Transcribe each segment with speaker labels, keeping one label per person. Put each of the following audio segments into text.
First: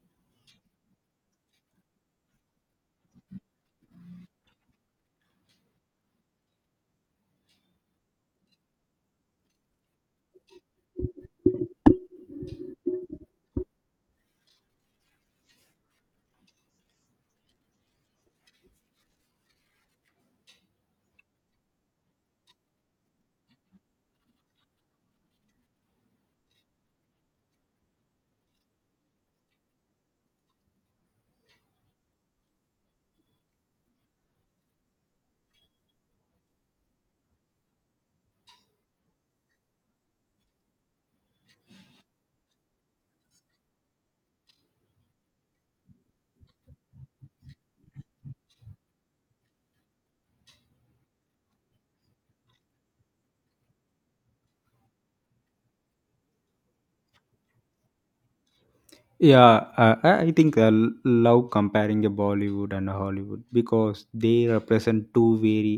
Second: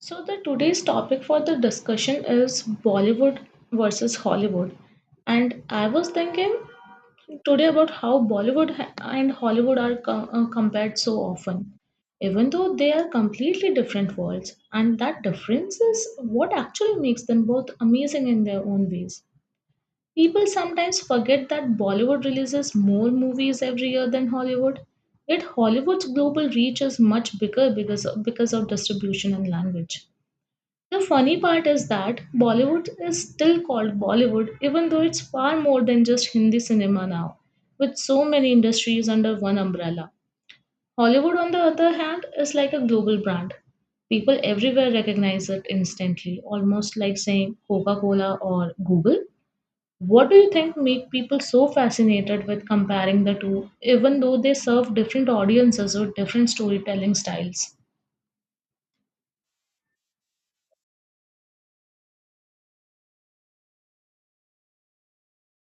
Speaker 1: So the today's topic for the discussion is Bollywood versus Hollywood. And I was thinking today about how Bollywood ha- and Hollywood are compared so often, even though they are completely different worlds. And that difference is what actually makes them both amazing in their own ways. People sometimes forget that Bollywood releases more movies every year than Hollywood, yet Hollywood's global reach is much bigger because of distribution and language. The funny part is that Bollywood is still called Bollywood, even though it's far more than just Hindi cinema now, with so many industries under one umbrella. Hollywood, on the other hand, is like a global brand. People everywhere recognize it instantly, almost like saying Coca Cola or Google. What do you think make people so fascinated with comparing the two, even though they serve different audiences with different storytelling styles?
Speaker 2: Yeah, I think love comparing a Bollywood and a Hollywood because they represent two very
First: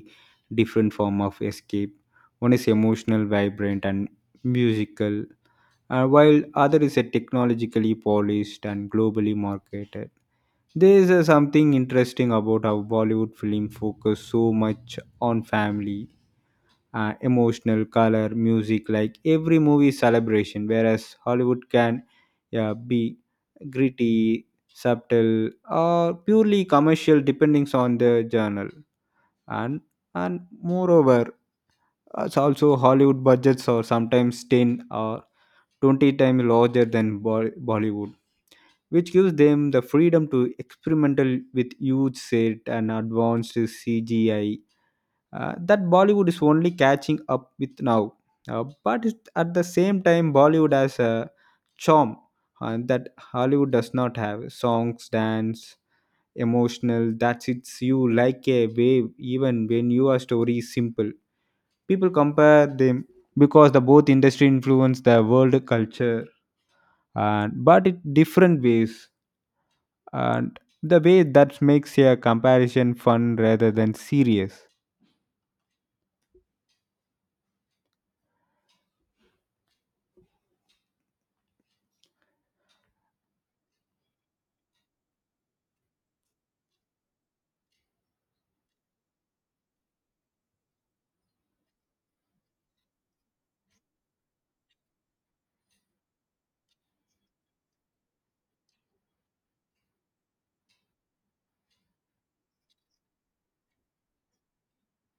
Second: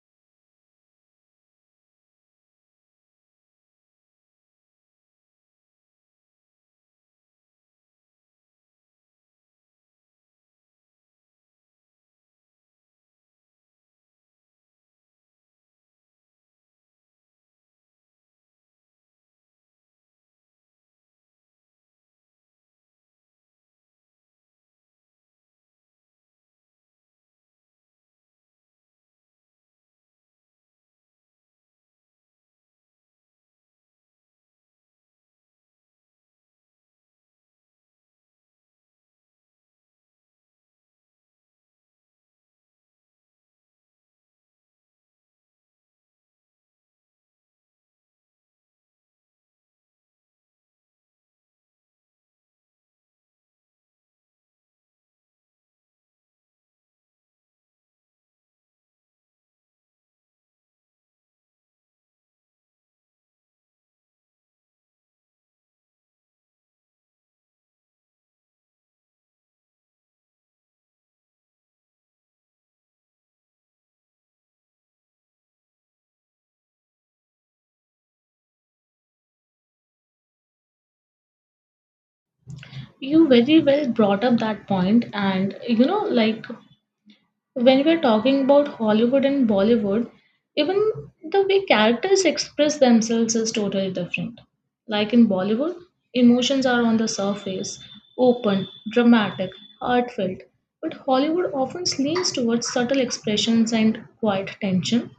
Speaker 2: different form of escape. One is emotional, vibrant, and musical, while other is a technologically polished and globally marketed. There is something interesting about how Bollywood film focus so much on family, emotional color music, like every movie is celebration, whereas Hollywood can, yeah, be gritty, subtle, or purely commercial depending on the journal. And and moreover, as also Hollywood budgets are sometimes 10 or 20 times larger than Bollywood, which gives them the freedom to experimental with huge set and advanced CGI that Bollywood is only catching up with now. But it, at the same time, Bollywood has a charm that Hollywood does not have. Songs, dance, emotional, that hits you like a wave even when your story is simple. People compare them because the both industry influence the world culture, and but in different ways. And the way that makes a comparison fun rather than serious.
Speaker 1: You very well brought up that point, and when we're talking about Hollywood and Bollywood, even the way characters express themselves is totally different. Like in Bollywood, emotions are on the surface, open, dramatic, heartfelt. But Hollywood often leans towards subtle expressions and quiet tension.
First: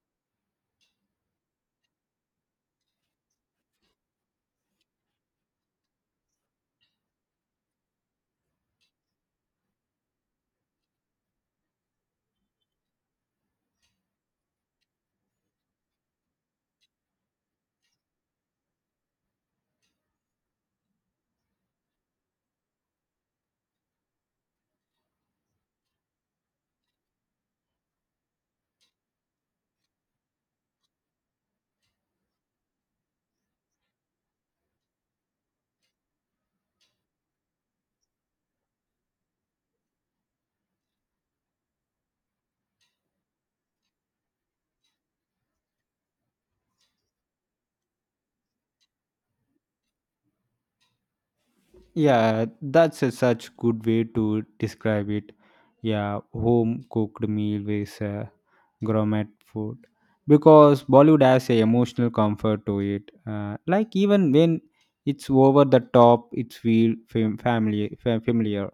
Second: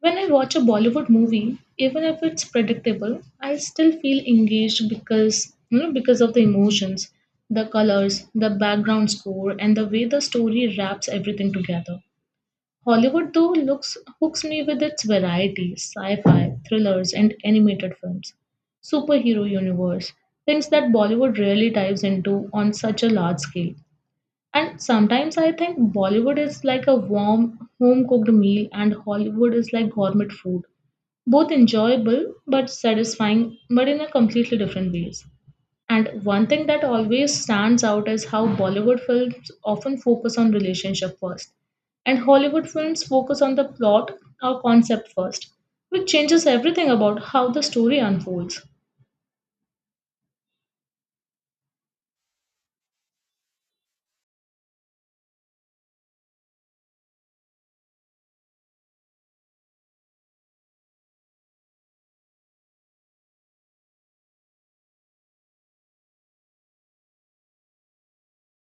Speaker 1: When I watch a Bollywood movie, even if it's predictable, I still feel engaged because because of the emotions, the colors, the background score, and the way the story wraps everything together. Hollywood though looks hooks me with its variety, sci-fi, thrillers, and animated films, superhero universe, things that Bollywood rarely dives into on such a large scale. And sometimes I think Bollywood is like a warm, home cooked meal, and Hollywood is like gourmet food. Both enjoyable but satisfying, but in a completely different ways. And one thing that always stands out is how Bollywood films often focus on relationship first, and Hollywood films focus on the plot or concept first, which changes everything about how the story unfolds.
Speaker 2: Yeah, that's a such good way to describe it. Yeah, home cooked meal with gourmet food, because Bollywood has a emotional comfort to it. Like even when it's over the top, it feel familiar,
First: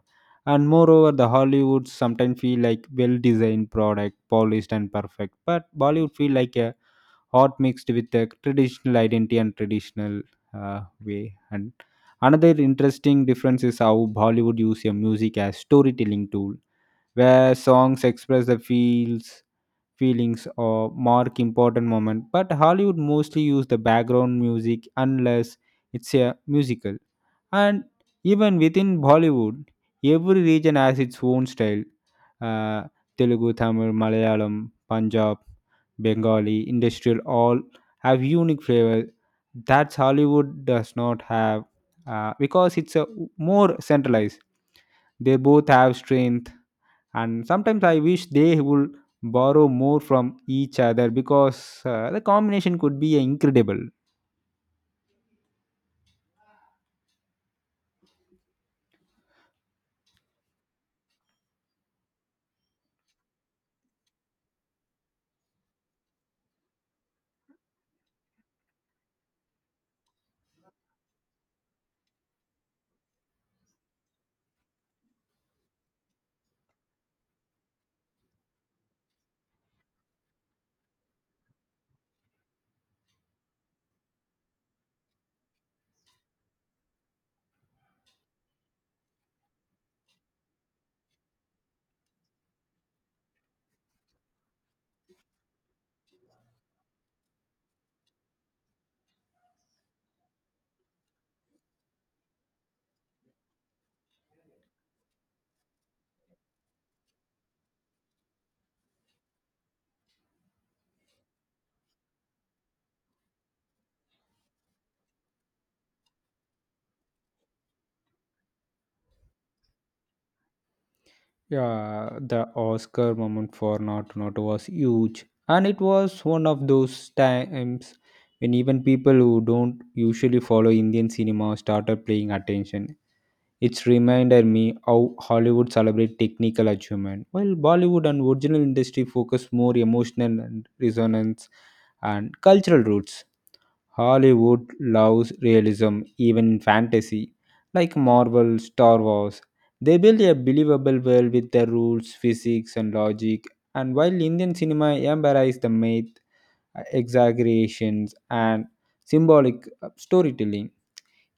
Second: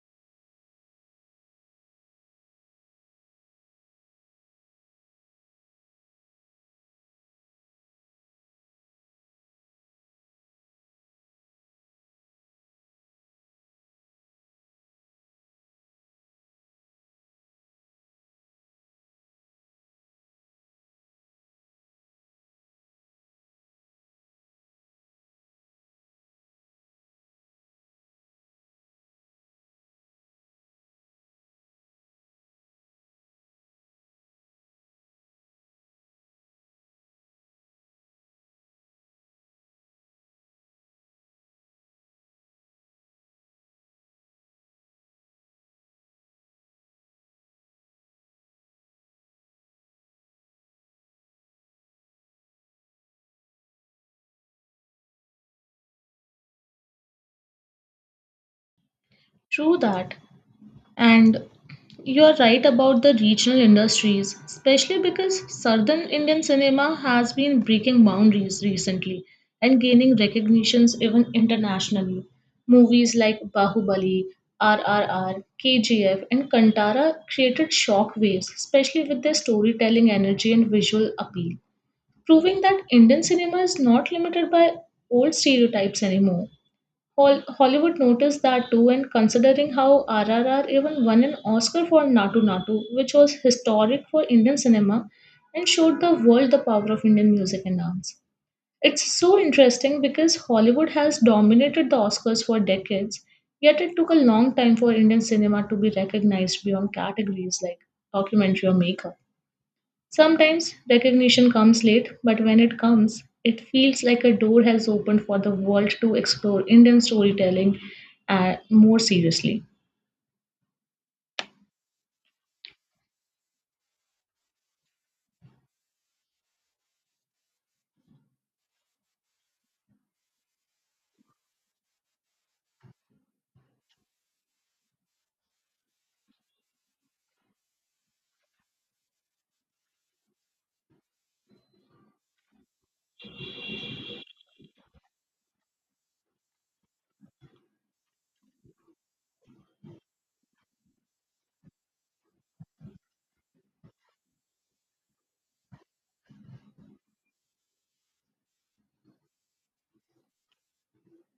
Speaker 2: and moreover, the Hollywoods sometimes feel like well-designed product, polished and perfect. But Bollywood feel like a or mixed with the traditional identity and traditional way. And another interesting difference is how Bollywood use your music as storytelling tool, where songs express the feels feelings or mark important moment, but Hollywood mostly use the background music unless it's a musical. And even within Bollywood, every region has its own style. Uh, Telugu, Tamil, Malayalam, Punjab, Bengali, industrial, all have unique flavor that Hollywood does not have because it's a more centralized. They both have strength, and sometimes I wish they would borrow more from each other because the combination could be incredible.
Speaker 1: True that. And you are right about the regional industries, especially because Southern Indian cinema has been breaking boundaries recently and gaining recognitions even internationally. Movies like Bahubali, RRR, KGF, and Kantara created shock waves, especially with their storytelling energy and visual appeal, proving that Indian cinema is not limited by old stereotypes anymore. Hollywood noticed that too, and considering how RRR even won an Oscar for Natu Natu, which was historic for Indian cinema and showed the world the power of Indian music and dance. It's so interesting because Hollywood has dominated the Oscars for decades, yet it took a long time for Indian cinema to be recognized beyond categories like documentary or maker. Sometimes recognition comes late, but when it comes, it feels like a door has opened for the world to explore Indian storytelling more seriously.
Speaker 2: Yeah, the Oscar moment for Not Not was huge, and it was one of those times when even people who don't usually follow Indian cinema started paying attention. It's reminded me how Hollywood celebrate technical achievement, while Bollywood and original industry focus more emotional and resonance and cultural roots. Hollywood loves realism, even in fantasy, like Marvel, Star Wars. They build a believable world with their rules, physics, and logic. And while Indian cinema embraces the myth, exaggerations, and symbolic, storytelling,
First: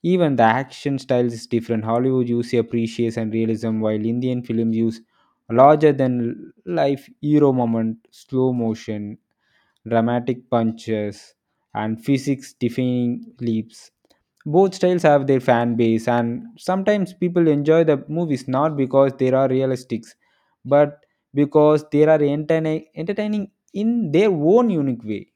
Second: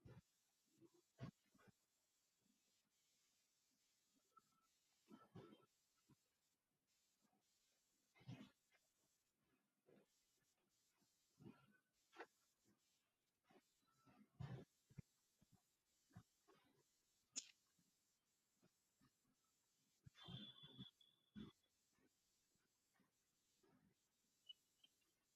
Speaker 2: even the action style is different. Hollywood uses appreciation and realism, while Indian films use larger than life hero moment, slow motion, dramatic punches, and physics defying leaps. Both styles have their fan base, and sometimes people enjoy the movies not because they are realistic, but because they are entertaining in their own unique way.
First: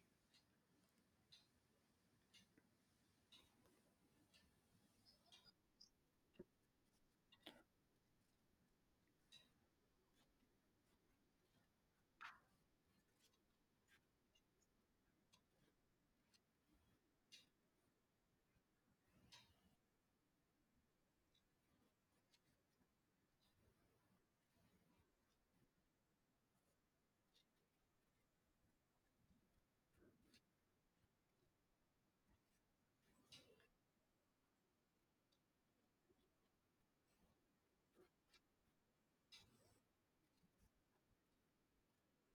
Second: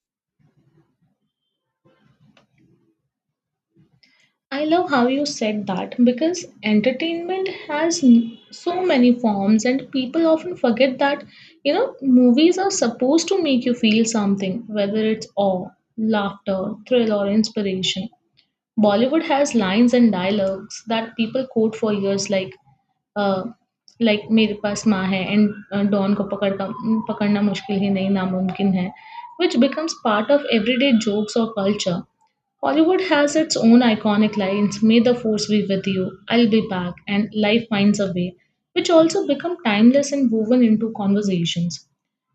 Speaker 1: I love how you said that because entertainment has so many forms, and people often forget that, you know, movies are supposed to make you feel something, whether it's awe, laughter, thrill, or inspiration. Bollywood has lines and dialogues that people quote for years, uh, like मेरे पास माँ है and don को पकड़ना मुश्किल ही नहीं नामुमकिन है, which becomes part of everyday jokes or culture. Hollywood has its own iconic lines, May the Force be with you, I'll be back, and Life finds a way, which also become timeless and woven into conversations.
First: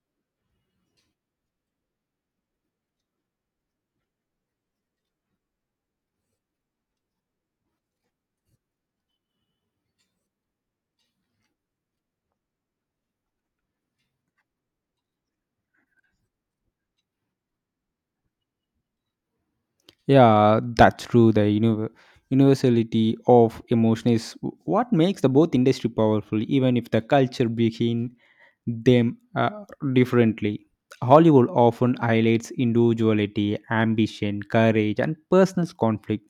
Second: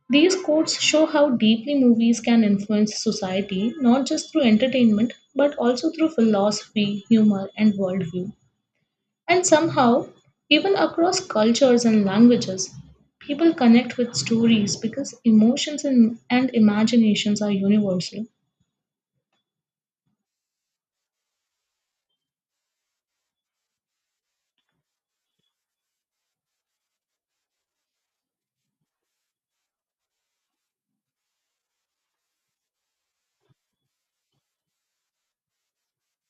Speaker 1: These quotes show how deeply movies can influence society, not just through entertainment, but also through philosophy, humor, and worldview. And somehow, even across cultures and languages, people connect with stories because emotions and imaginations are universal.
Speaker 2: Yeah, that's true. The universality of emotion is what makes the both industry powerful, even if the culture behind them differently. Hollywood often highlights individuality, ambition, courage, and personal conflict.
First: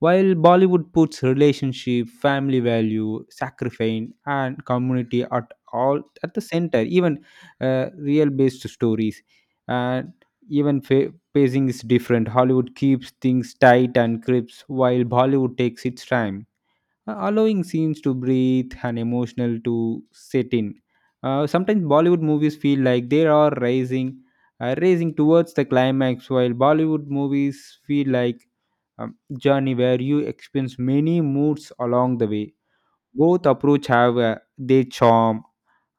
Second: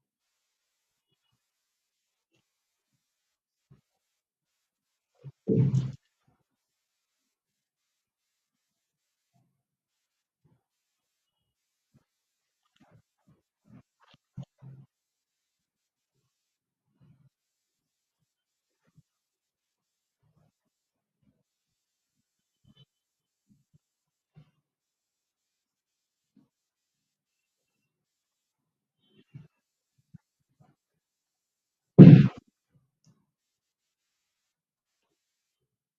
Speaker 2: While Bollywood puts relationship, family value, sacrifice, and community at all at the center, even real-based stories, and even pacing is different. Hollywood keeps things tight and crisp, while Bollywood takes its time, allowing scenes to breathe and emotional to set in. Sometimes Bollywood movies feel like they are rising, racing towards the climax, while Bollywood movies feel like journey where you experience many moods along the way. Both approach have their charm,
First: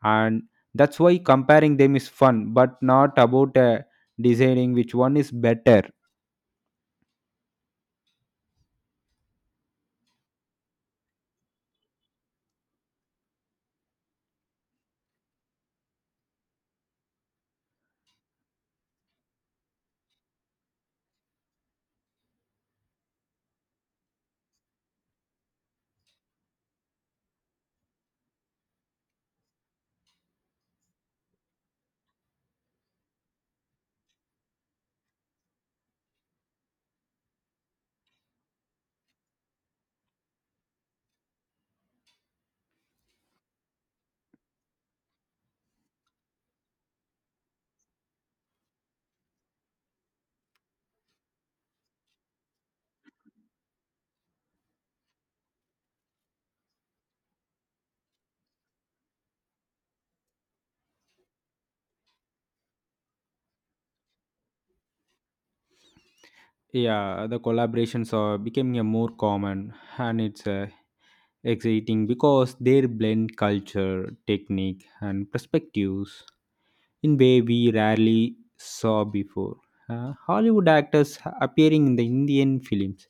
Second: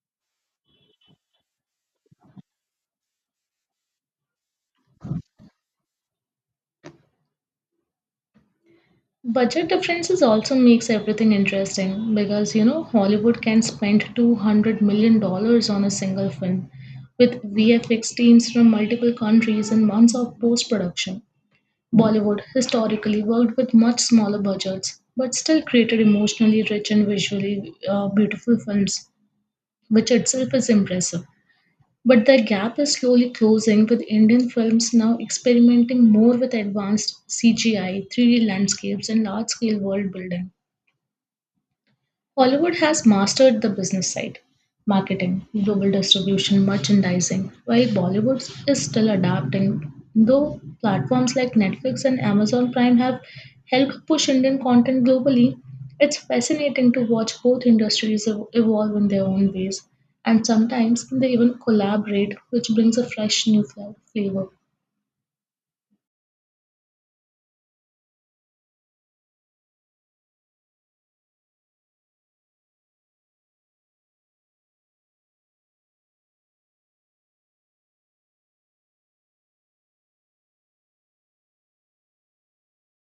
Speaker 2: and that's why comparing them is fun, but not about deciding which one is better.
Speaker 1: Budget differences also makes everything interesting because Hollywood can spend 200 million dollars on a single film with VFX teams from multiple countries and months of post production. Bollywood historically worked with much smaller budgets, but still created emotionally rich and visually beautiful films, which itself is impressive. But the gap is slowly closing with Indian films now experimenting more with advanced CGI, 3D landscapes, and large scale world building. Hollywood has mastered the business side marketing, global distribution, merchandising, while Bollywood is still adapting. Though platforms like Netflix and Amazon Prime have helped push Indian content globally, it's fascinating to watch both industries evolve in their own ways, and sometimes they even collaborate, which brings a fresh new flavor.
Speaker 2: Yeah, the collaborations are becoming a more common, and it's exciting because they blend culture, technique, and perspectives in way we rarely saw before. Hollywood actors appearing in the Indian films,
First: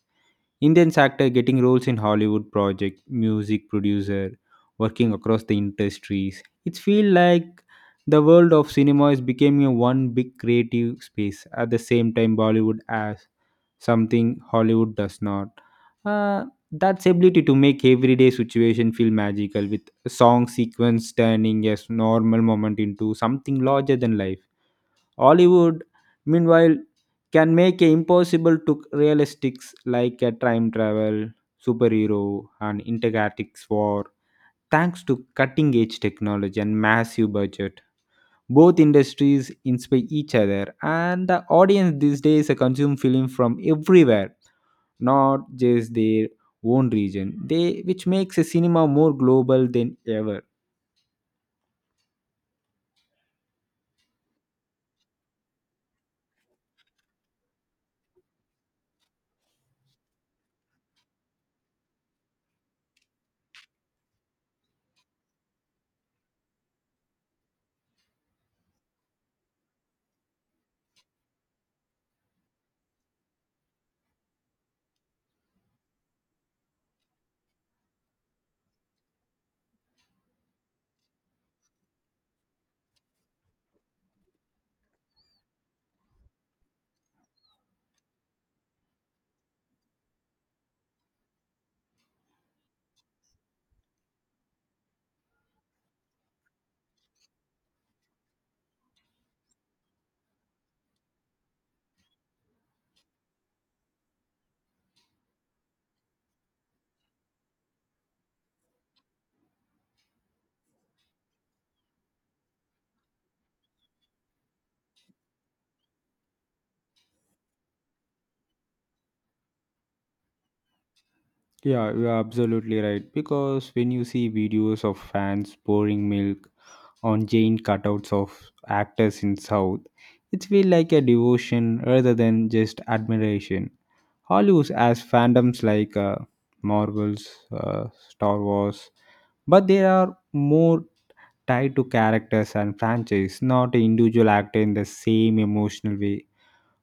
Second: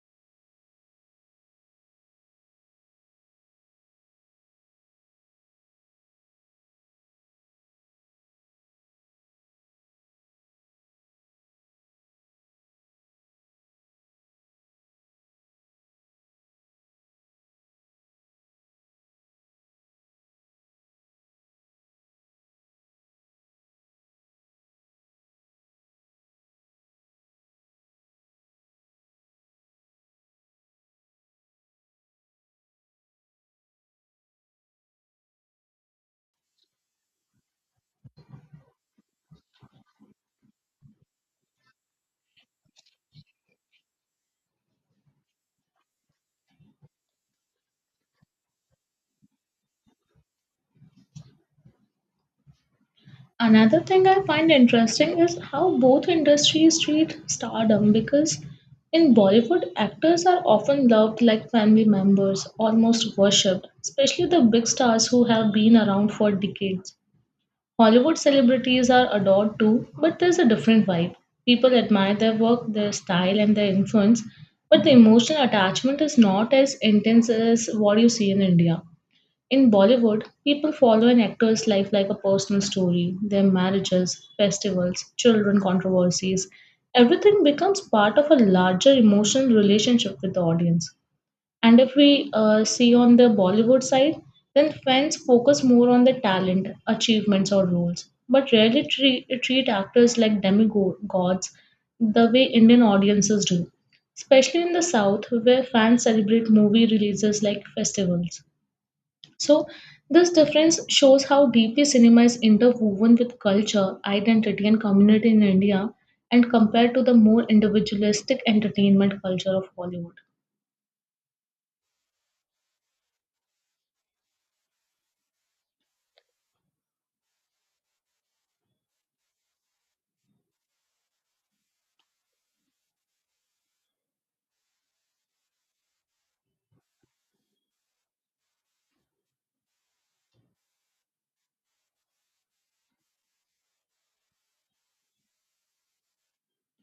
Speaker 2: Indians actor getting roles in Hollywood project, music producer, working across the industries. It feels like the world of cinema is becoming a one big creative space. At the same time, Bollywood has something Hollywood does not. Uh, that's ability to make everyday situation feel magical with a song sequence turning a normal moment into something larger than life. Hollywood, meanwhile, can make a impossible to realistics like a time travel, superhero, and intergalactic war thanks to cutting edge technology and massive budget. Both industries inspire each other, and the audience these days consume film from everywhere, not just their own region. They, which makes a cinema more global than ever.
Speaker 1: Another thing I find interesting is how both industries treat stardom because in Bollywood, actors are often loved like family members, almost worshipped, especially the big stars who have been around for decades. Hollywood celebrities are adored too, but there's a different vibe. People admire their work, their style, and their influence, but the emotional attachment is not as intense as what you see in India. In Bollywood, people follow an actor's life like a personal story. Their marriages, festivals, children, controversies, everything becomes part of a larger emotional relationship with the audience. And if we see on the Bollywood side, then fans focus more on the talent, achievements, or roles, but rarely treat actors like demigods the way Indian audiences do, especially in the South, where fans celebrate movie releases like festivals. So, this difference shows how deeply cinema is interwoven with culture, identity, and community in India, and compared to the more individualistic entertainment culture of Hollywood.
Speaker 2: Yeah, you're absolutely right. Because when you see videos of fans pouring milk on giant cutouts of actors in South, it feels like a devotion rather than just admiration. Hollywood has fandoms like, Marvels, Star Wars, but they are more tied to characters and franchise, not an individual actor in the same emotional way.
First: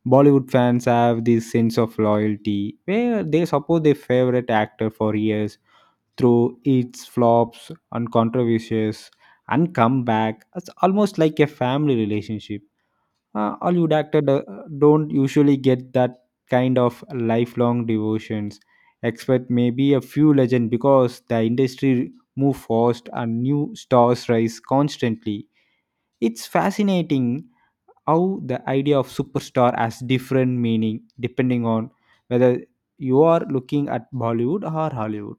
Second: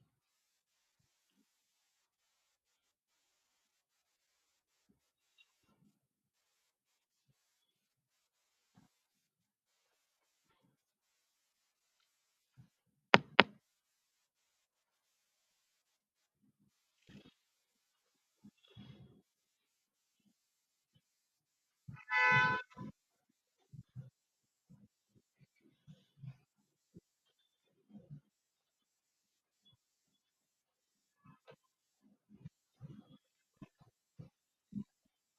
Speaker 2: Bollywood fans have this sense of loyalty where they support their favorite actor for years through its flops and controversies and come back. It's almost like a family relationship. Hollywood actors don't usually get that kind of lifelong devotions, except maybe a few legends because the industry move fast and new stars rise constantly. It's fascinating how the idea of superstar has different meaning depending on whether you are looking at Bollywood or Hollywood.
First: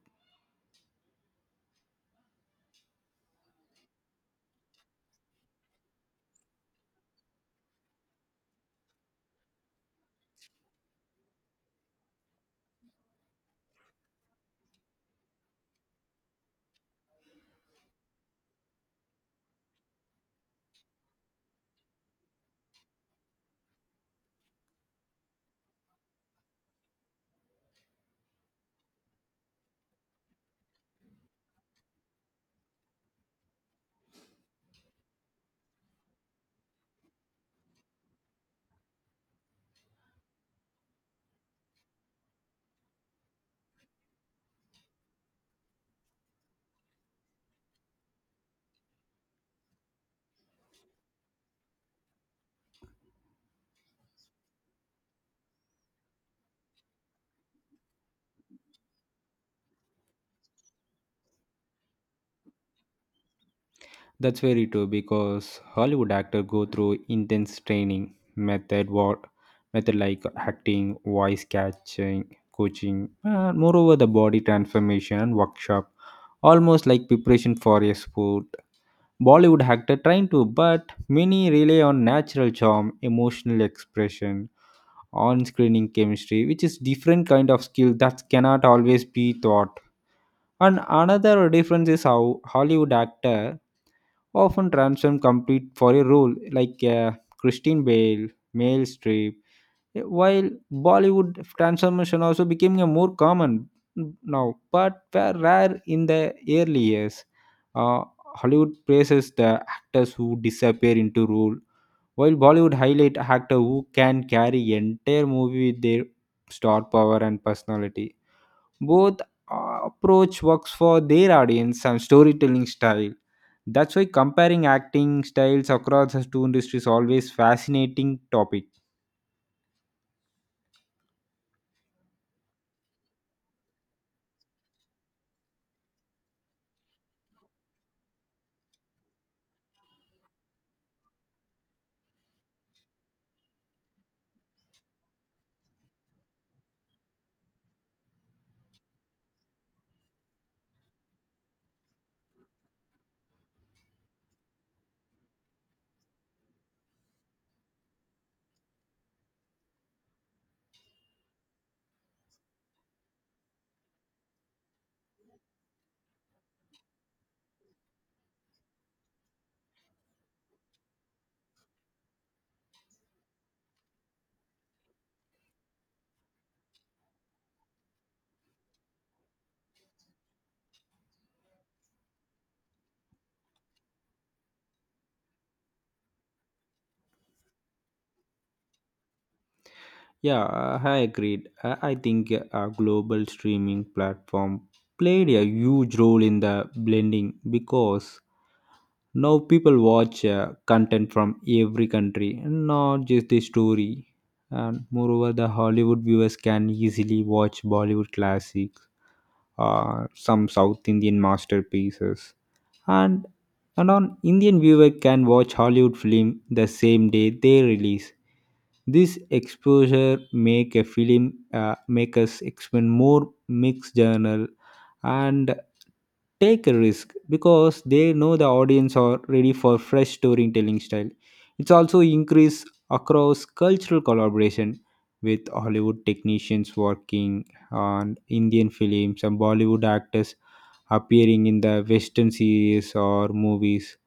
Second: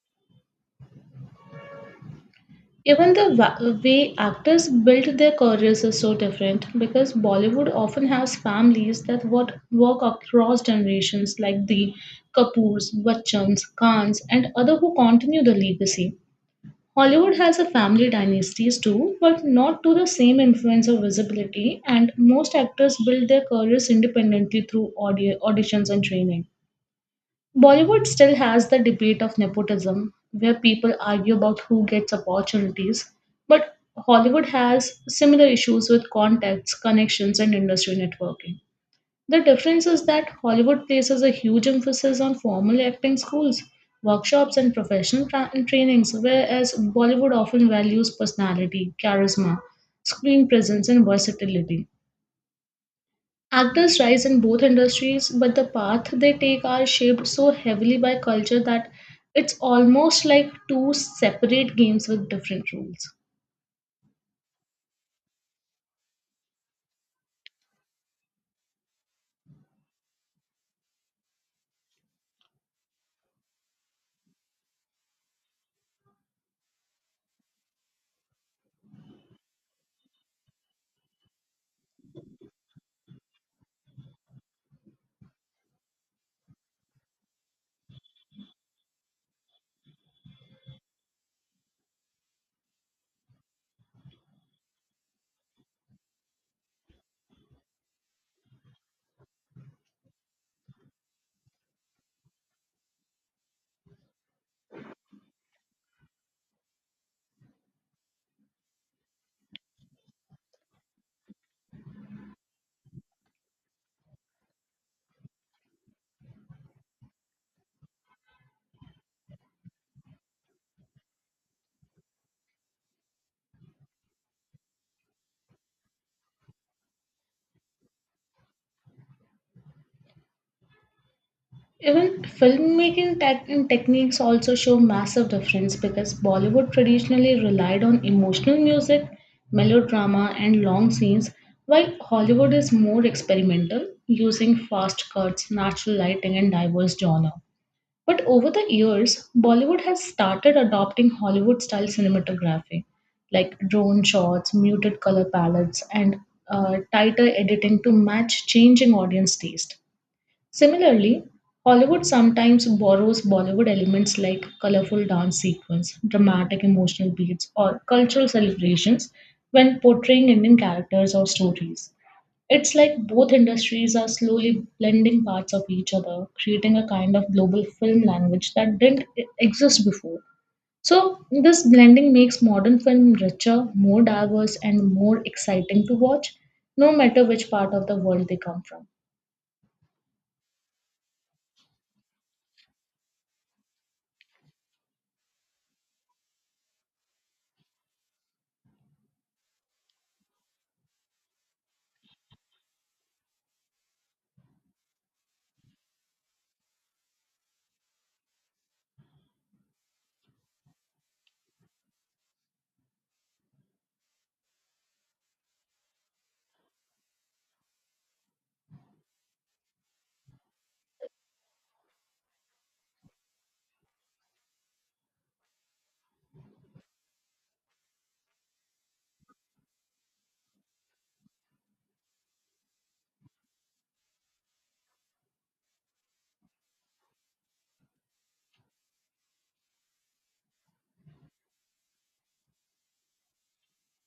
Speaker 1: Even the way actors build their careers is so different because Bollywood often has families that what work across generations, like the Kapoors, Bachchans, Khans, and other who continue the legacy. Hollywood has a family dynasties too, but not to the same influence or visibility, and most actors build their careers independently through auditions and training. Bollywood still has the debate of nepotism, where people argue about who gets opportunities, but Hollywood has similar issues with contacts, connections, and industry networking. The difference is that Hollywood places a huge emphasis on formal acting schools, workshops, and professional trainings, whereas Bollywood often values personality, charisma, screen presence, and versatility. Actors rise in both industries, but the path they take are shaped so heavily by culture that it's almost like two separate games with different rules.
Speaker 2: That's very true because Hollywood actors go through intense training method, what method like acting, voice catching, coaching, and moreover the body transformation workshop, almost like preparation for a sport. Bollywood actor trying to, but many rely on natural charm, emotional expression, on-screening chemistry, which is different kind of skill that cannot always be taught. And another difference is how Hollywood actor often transformed complete for a role like, Christine Bale, Meryl Streep. While Bollywood transformation also became a more common now, but were rare in the early years. Uh, Hollywood praises the actors who disappear into role, while Bollywood highlight actor who can carry entire movie with their star power and personality. Both approach works for their audience and storytelling style. That's why comparing acting styles across the two industries always fascinating topic.
Speaker 1: Even filmmaking tech techniques also show massive difference because Bollywood traditionally relied on emotional music, melodrama, and long scenes, while Hollywood is more experimental, using fast cuts, natural lighting, and diverse genre. But over the years, Bollywood has started adopting Hollywood style cinematography, like drone shots, muted color palettes, and tighter editing to match changing audience taste. Similarly, Hollywood sometimes borrows Bollywood elements like colorful dance sequence, dramatic emotional beats, or cultural celebrations when portraying Indian characters or stories. It's like both industries are slowly blending parts of each other, creating a kind of global film language that didn't exist before. So, this blending makes modern film richer, more diverse, and more exciting to watch, no matter which part of the world they come from.
Speaker 2: Yeah, I agreed. I think global streaming platform played a huge role in the blending, because now people watch content from every country, not just the story. And moreover, the Hollywood viewers can easily watch Bollywood classic, some South Indian masterpieces, and and on Indian viewer can watch Hollywood film the same day they release. This exposure make a film, make us explain more mixed journal and take a risk because they know the audience are ready for fresh storytelling style. It's also increase across cultural collaboration with Hollywood technicians working on Indian films and Bollywood actors appearing in the Western series or movies.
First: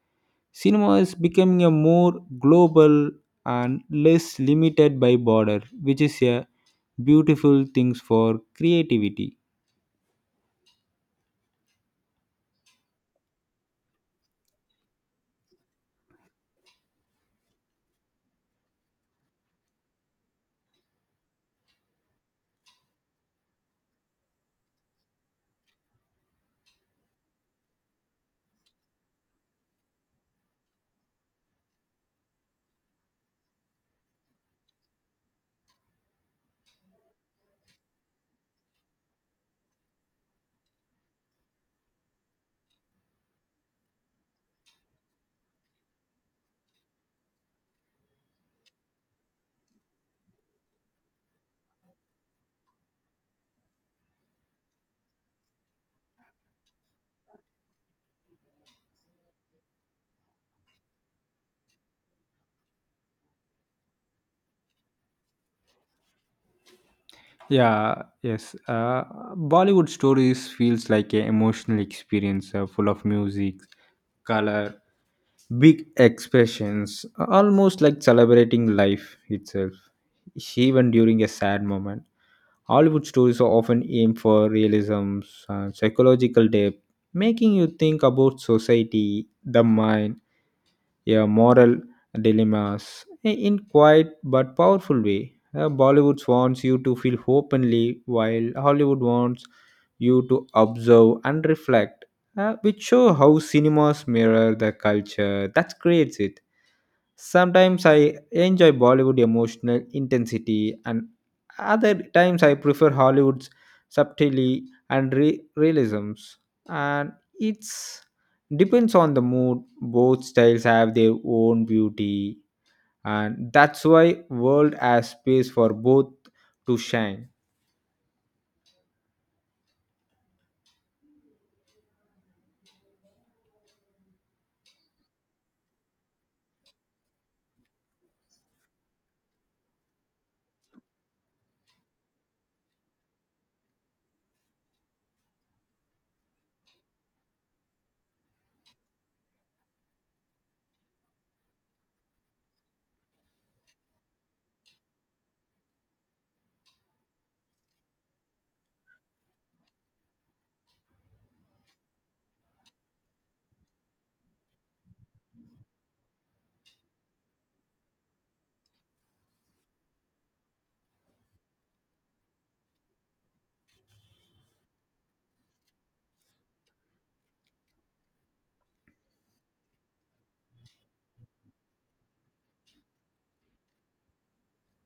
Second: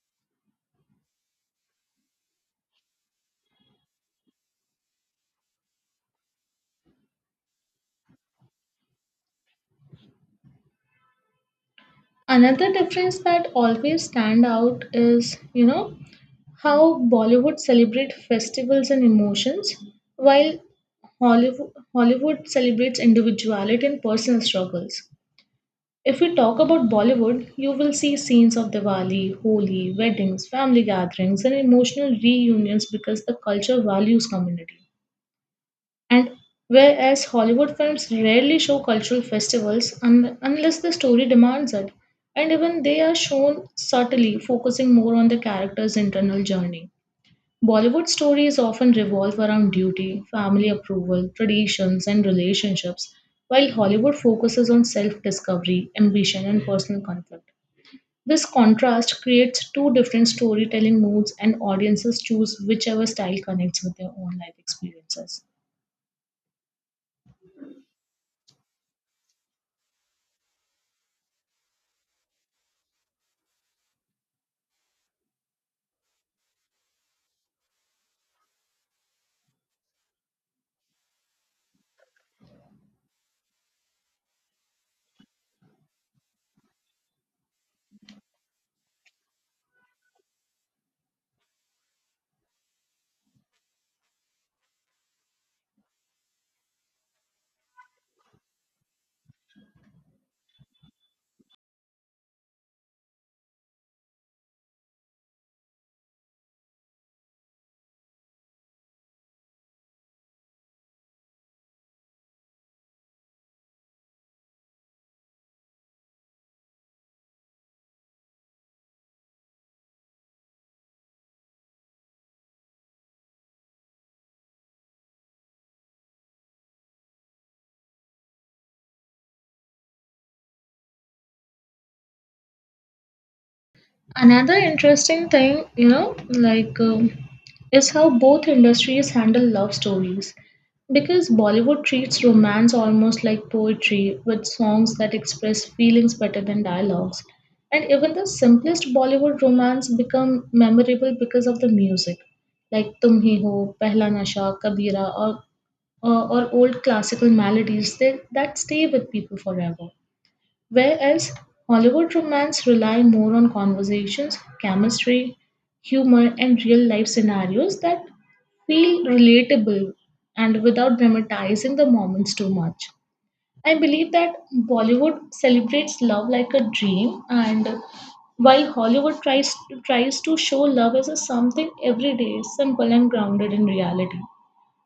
Speaker 2: Cinema is becoming a more global and less limited by border, which is a beautiful things for creativity.
Speaker 1: Another difference that always stand out is, you know, how Bollywood celebrate festivals and emotions, while Hollywood celebrates individuality and personal struggles. If we talk about Bollywood, you will see scenes of Diwali, Holi, weddings, family gatherings, and emotional reunions because the culture values community. And whereas Hollywood films rarely show cultural festivals unless the story demands it, and even they are shown subtly, focusing more on the character's internal journey. Bollywood stories often revolve around duty, family approval, traditions, and relationships, while Hollywood focuses on self discovery, ambition, and personal conflict. This contrast creates two different storytelling moods, and audiences choose whichever style connects with their own life experiences.
Speaker 2: Yeah, yes. Bollywood stories feels like an emotional experience, full of music, color, big expressions, almost like celebrating life itself, even during a sad moment. Hollywood stories often aim for realism and psychological depth, making you think about society, the mind, your moral dilemmas in quiet but powerful way. Bollywood wants you to feel openly, while Hollywood wants you to observe and reflect, which show how cinemas mirror the culture that creates it. Sometimes I enjoy Bollywood emotional intensity, and other times I prefer Hollywood's subtlety and realisms. And it's depends on the mood. Both styles have their own beauty, and that's why world has space for both to shine.
Speaker 1: Another interesting thing, is how both industries handle love stories. Because Bollywood treats romance almost like poetry, with songs that express feelings better than dialogues. And even the simplest Bollywood romance become memorable because of the music, like "Tum Hi Ho," "Pehla Nasha," "Kabira," or old classical melodies They that stay with people forever. Whereas Hollywood romance rely more on conversations, chemistry, humor, and real life scenarios that feel relatable and without dramatizing the moments too much. I believe that Bollywood celebrates love like a dream, and while Hollywood tries to show love as a something everyday, simple and grounded in reality.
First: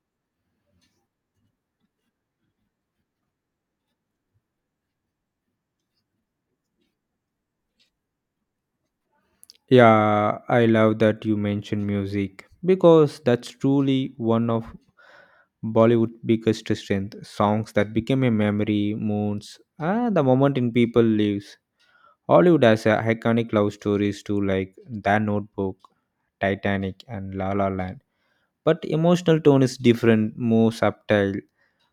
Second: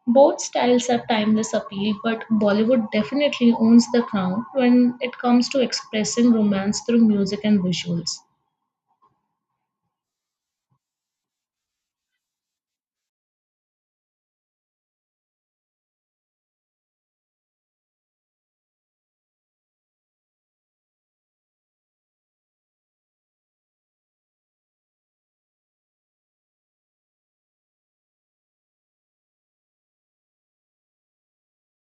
Speaker 1: Both styles have timeless appeal, but Bollywood definitely owns the crown when it comes to expressing romance through music and visuals.
Speaker 2: Yeah, I love that you mentioned music because that's truly one of Bollywood biggest strength, songs that became a memory, moons, and the moment in people lives. Hollywood has iconic love stories too, like The Notebook, Titanic, and La La Land. But emotional tone is different, more subtle,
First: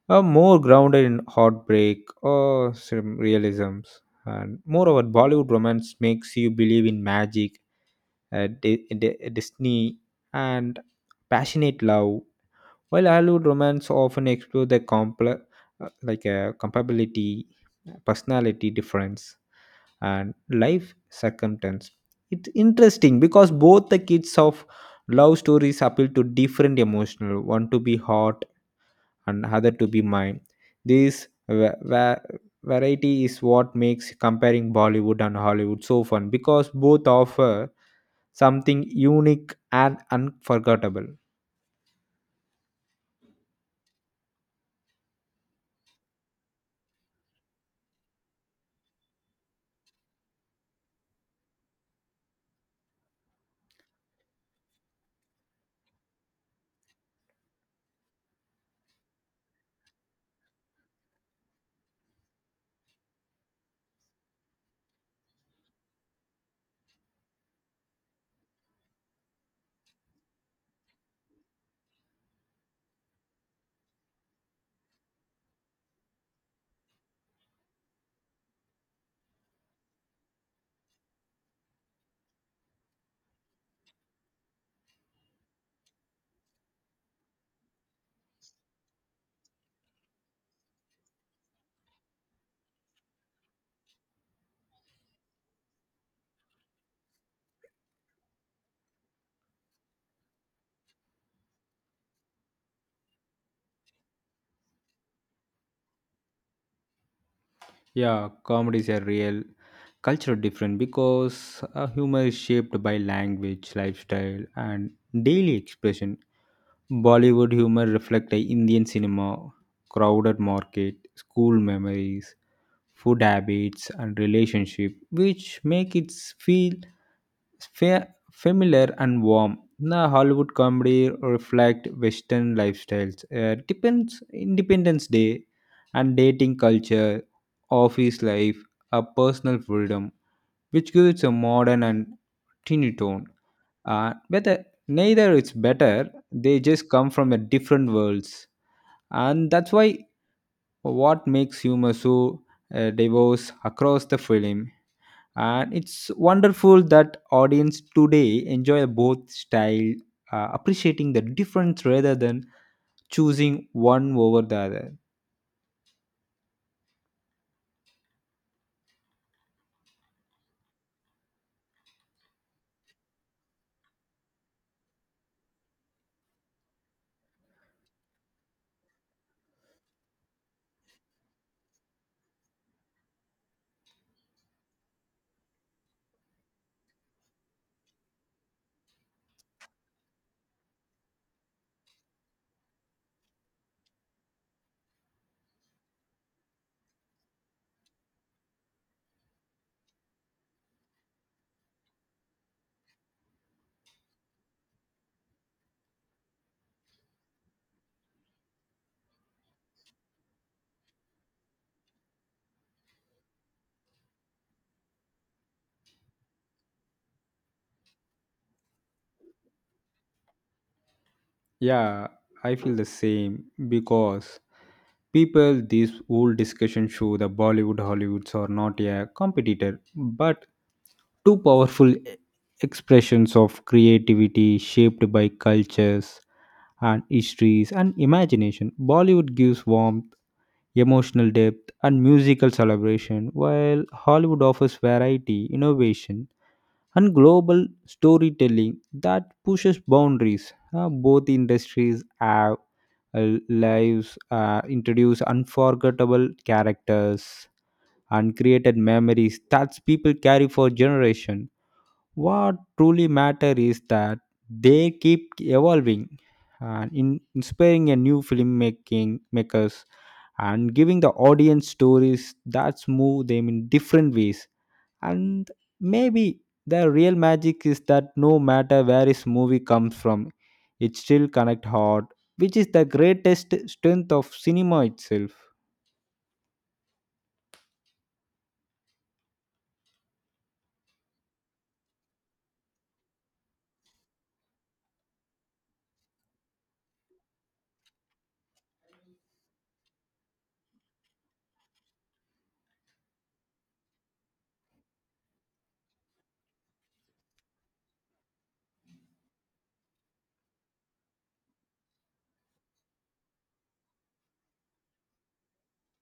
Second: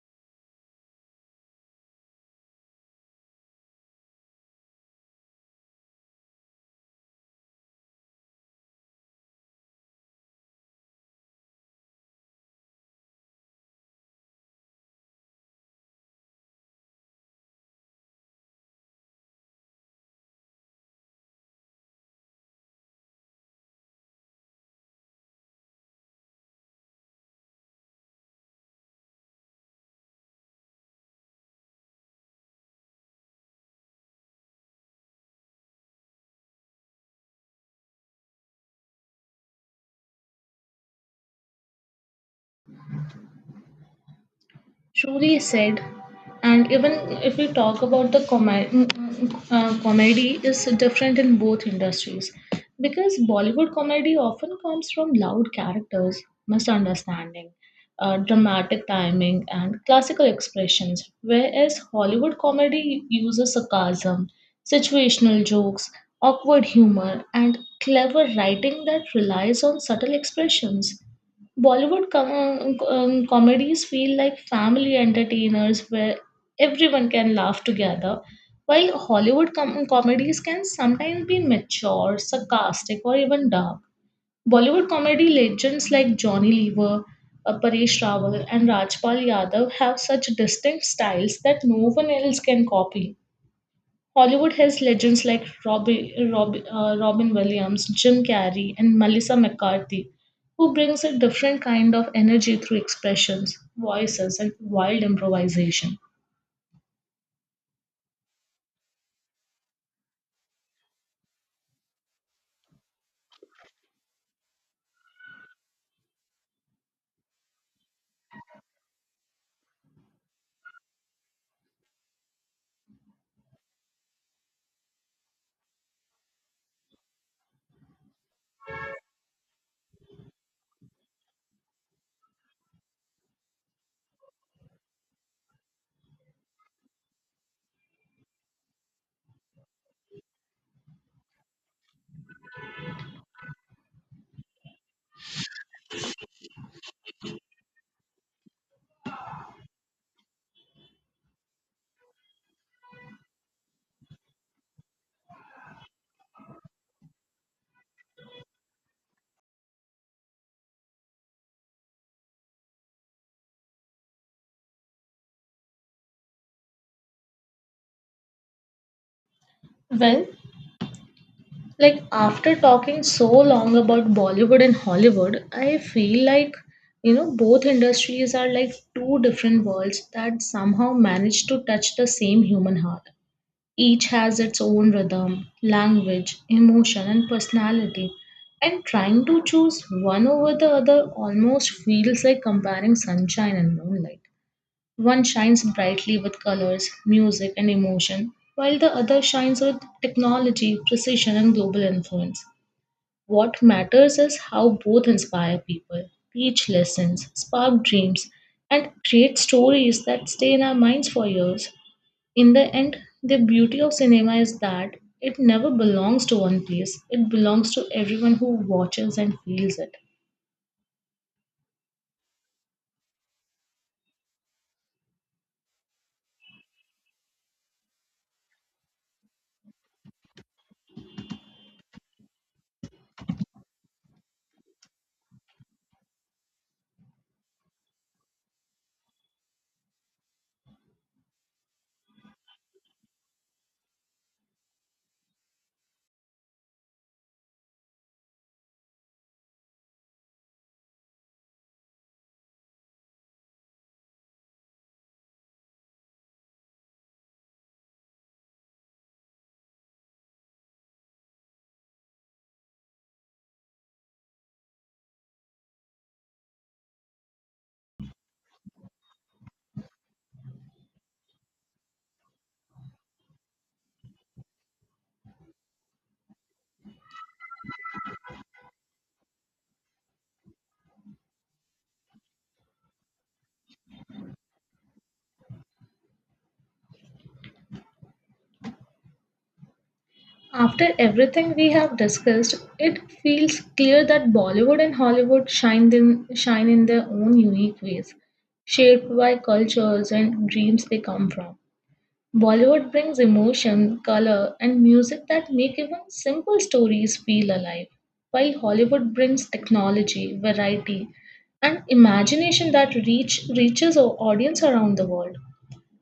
Speaker 2: more grounded in heartbreak or some realisms. And moreover, Bollywood romance makes you believe in magic, destiny, and passionate love, while Hollywood romance often explore the complex, like, compatibility, personality difference, and life circumstance. It's interesting because both the kids of love stories appeal to different emotional, one to be hot and other to be mine. This variety is what makes comparing Bollywood and Hollywood so fun because both offer something unique and unforgettable.
Speaker 1: Truly said. And even if we talk about the comedy is different in both industries because Bollywood comedy often comes from loud characters, misunderstanding, dramatic timing, and classical expressions, whereas Hollywood comedy uses sarcasm, situational jokes, awkward humor, and clever writing that relies on subtle expressions. Bollywood comedies feel like family entertainers where everyone can laugh together, while Hollywood comedies can sometimes be mature, sarcastic, or even dark. Bollywood comedy legends like Johnny Lever, Paresh Rawal, and Rajpal Yadav have such distinct styles that no one else can copy. Hollywood has legends like Robin Williams, Jim Carrey, and Melissa McCarthy, who brings a different kind of energy through expressions, voices, and wild improvisation.
Speaker 2: Yeah, comedies are real cultural different because humor is shaped by language, lifestyle, and daily expression. Bollywood humor reflect the Indian cinema, crowded market, school memories, food habits, and relationship, which make it feel familiar and warm. The Hollywood comedy reflect Western lifestyles. Depends Independence Day and dating culture, office life, a personal freedom, which gives a modern and teeny tone. Whether neither is better, they just come from a different worlds, and that's why what makes humor so diverse across the film. And it's wonderful that audience today enjoy both style, appreciating the difference rather than choosing one over the other.
Speaker 1: Well, like after talking so long about Bollywood and Hollywood, I feel like both industries are like two different worlds that somehow manage to touch the same human heart. Each has its own rhythm, language, emotion, and personality. And trying to choose one over the other almost feels like comparing sunshine and moonlight. One shines brightly with colors, music, and emotion, while the other shines with technology, precision, and global influence. What matters is how both inspire people, teach lessons, spark dreams, and create stories that stay in our minds for years. In the end, the beauty of cinema is that it never belongs to one place, it belongs to everyone who watches and feels it.
Speaker 2: Yeah, I feel the same, because people this whole discussion show the Bollywood Hollywoods are not a competitor but two powerful expressions of creativity shaped by cultures and histories and imagination. Bollywood gives warmth, emotional depth, and musical celebration, while Hollywood offers variety, innovation, and global storytelling that pushes boundaries. Both industries have, lives, introduce unforgettable characters and created memories that people carry for generations. What truly matters is that they keep evolving and in inspiring a new filmmaking makers and giving the audience stories that move them in different ways. And maybe the real magic is that no matter where his movie comes from, it still connect heart, which is the greatest strength of cinema itself.
Speaker 1: After everything we have discussed, it feels clear that Bollywood and Hollywood shine in their own unique ways, shaped by cultures and dreams they come from. Bollywood brings emotion, color, and music that make even simple stories feel alive, while Hollywood brings technology, variety, and imagination that reaches our audience around the world.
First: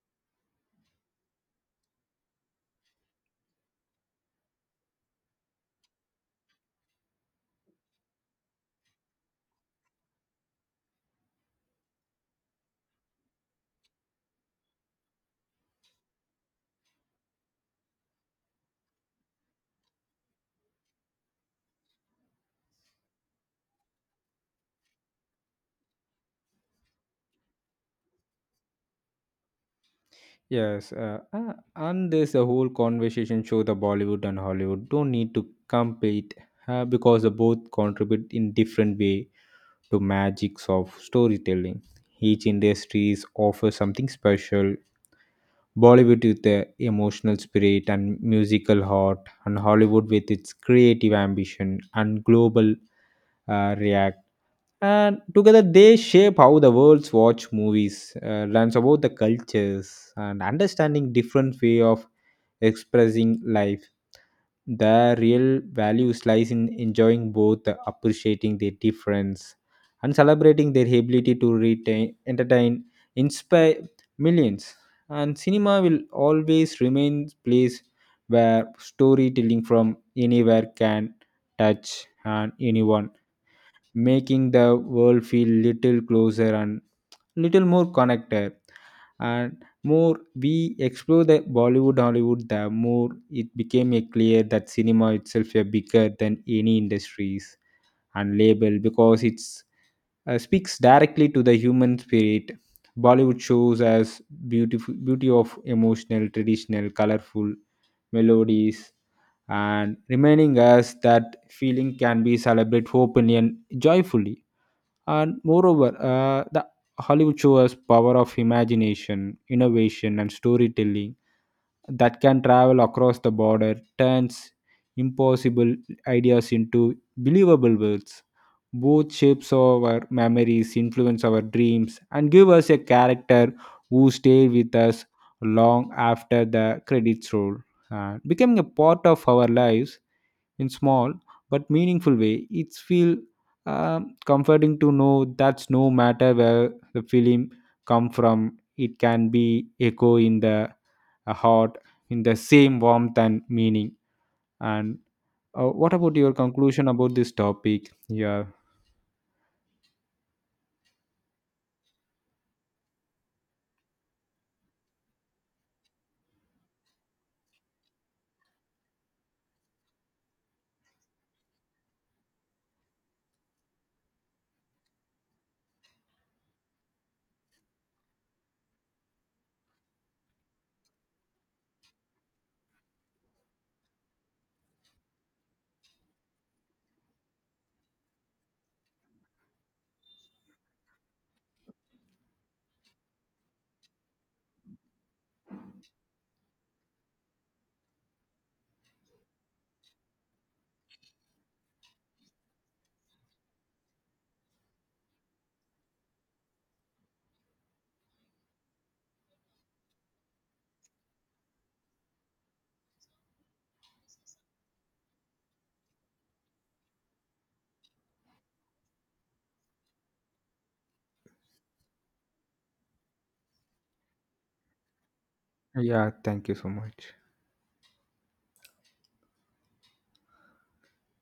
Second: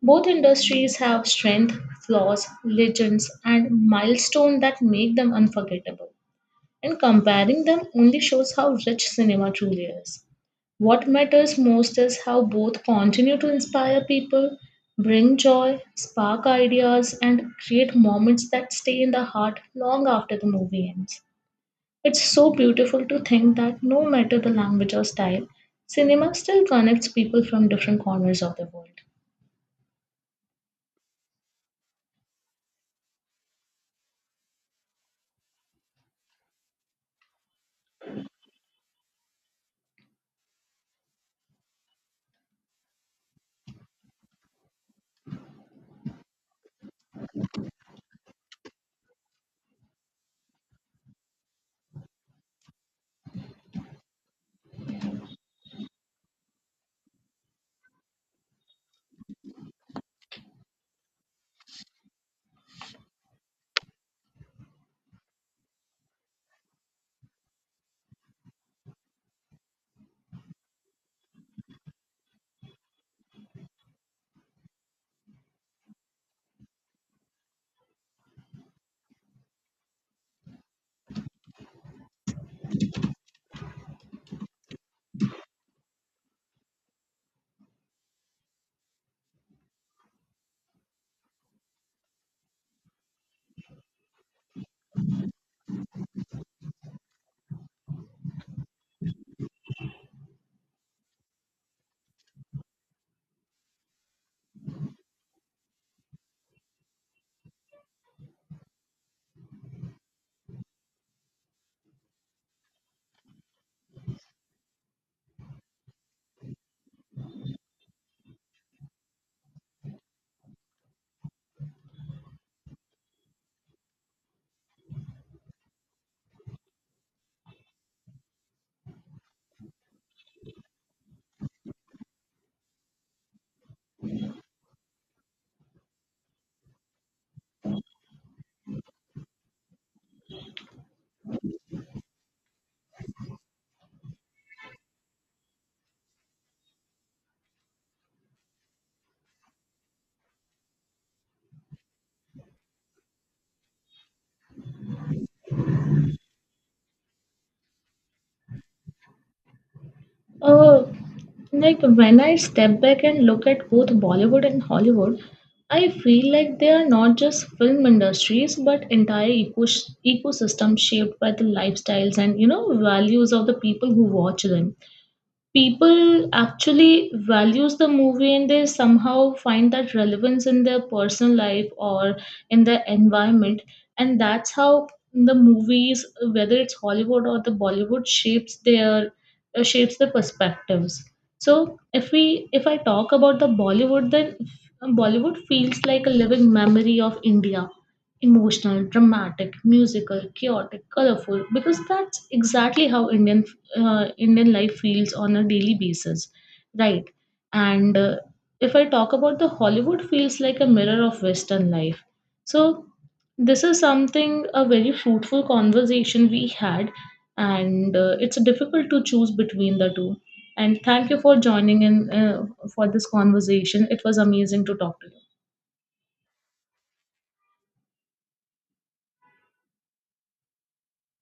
Speaker 1: Both industries have strength, flaws, legends, and milestones that make them unforgettable. And comparing them only shows how rich cinema truly is. What matters most is how both continue to inspire people, bring joy, spark ideas, and create moments that stay in the heart long after the movie ends. It's so beautiful to think that no matter the language or style, cinema still connects people from different corners of the world.
Speaker 2: Yes, and there's a whole conversation show the Bollywood and Hollywood don't need to compete because they both contribute in different way to magics of storytelling. Each industry offers something special, Bollywood with the emotional spirit and musical heart, and Hollywood with its creative ambition and global, react, and together they shape how the world's watch movies, learns about the cultures and understanding different way of expressing life. The real values lies in enjoying both, appreciating their difference and celebrating their ability to retain entertain, inspire millions. And cinema will always remain place where storytelling from anywhere can touch and anyone, making the world feel little closer and little more connected. And more we explore the Bollywood Hollywood, the more it became a clear that cinema itself is bigger than any industries and label, because it speaks directly to the human spirit. Bollywood shows as beautiful beauty of emotional traditional colorful melodies and reminding us that feeling can be celebrated openly and joyfully. And moreover, the Hollywood shows power of imagination, innovation, and storytelling that can travel across the border, turns impossible ideas into believable worlds. Both shapes our memories, influence our dreams, and give us a character who stay with us long after the credits roll, becoming a part of our lives in small but meaningful way. It's feel comforting to know that's no matter where the film come from, it can be echo in the, heart in the same warmth and meaning. And what about your conclusion about this topic? Yeah,
Speaker 1: Uh, Like when I step back and look at both Bollywood and Hollywood, I feel like they are not just film industries but entire ecosystem shaped by the lifestyles and values of the people who watch them, people actually values the movie and they somehow find that relevance in their personal life or in their environment. And that's how the movies, whether it's Hollywood or the Bollywood, shapes their shapes the perspectives. So if I talk about the Bollywood, then Bollywood feels like a living memory of India, emotional, dramatic, musical, chaotic, colorful, because that's exactly how Indian life feels on a daily basis, right? And if I talk about the Hollywood feels like a mirror of Western life. So this is something a very fruitful conversation we had, and it's difficult to choose between the two. And thank you for joining in for this conversation. It was amazing to talk to you.
Speaker 2: yeah. Thank you so much.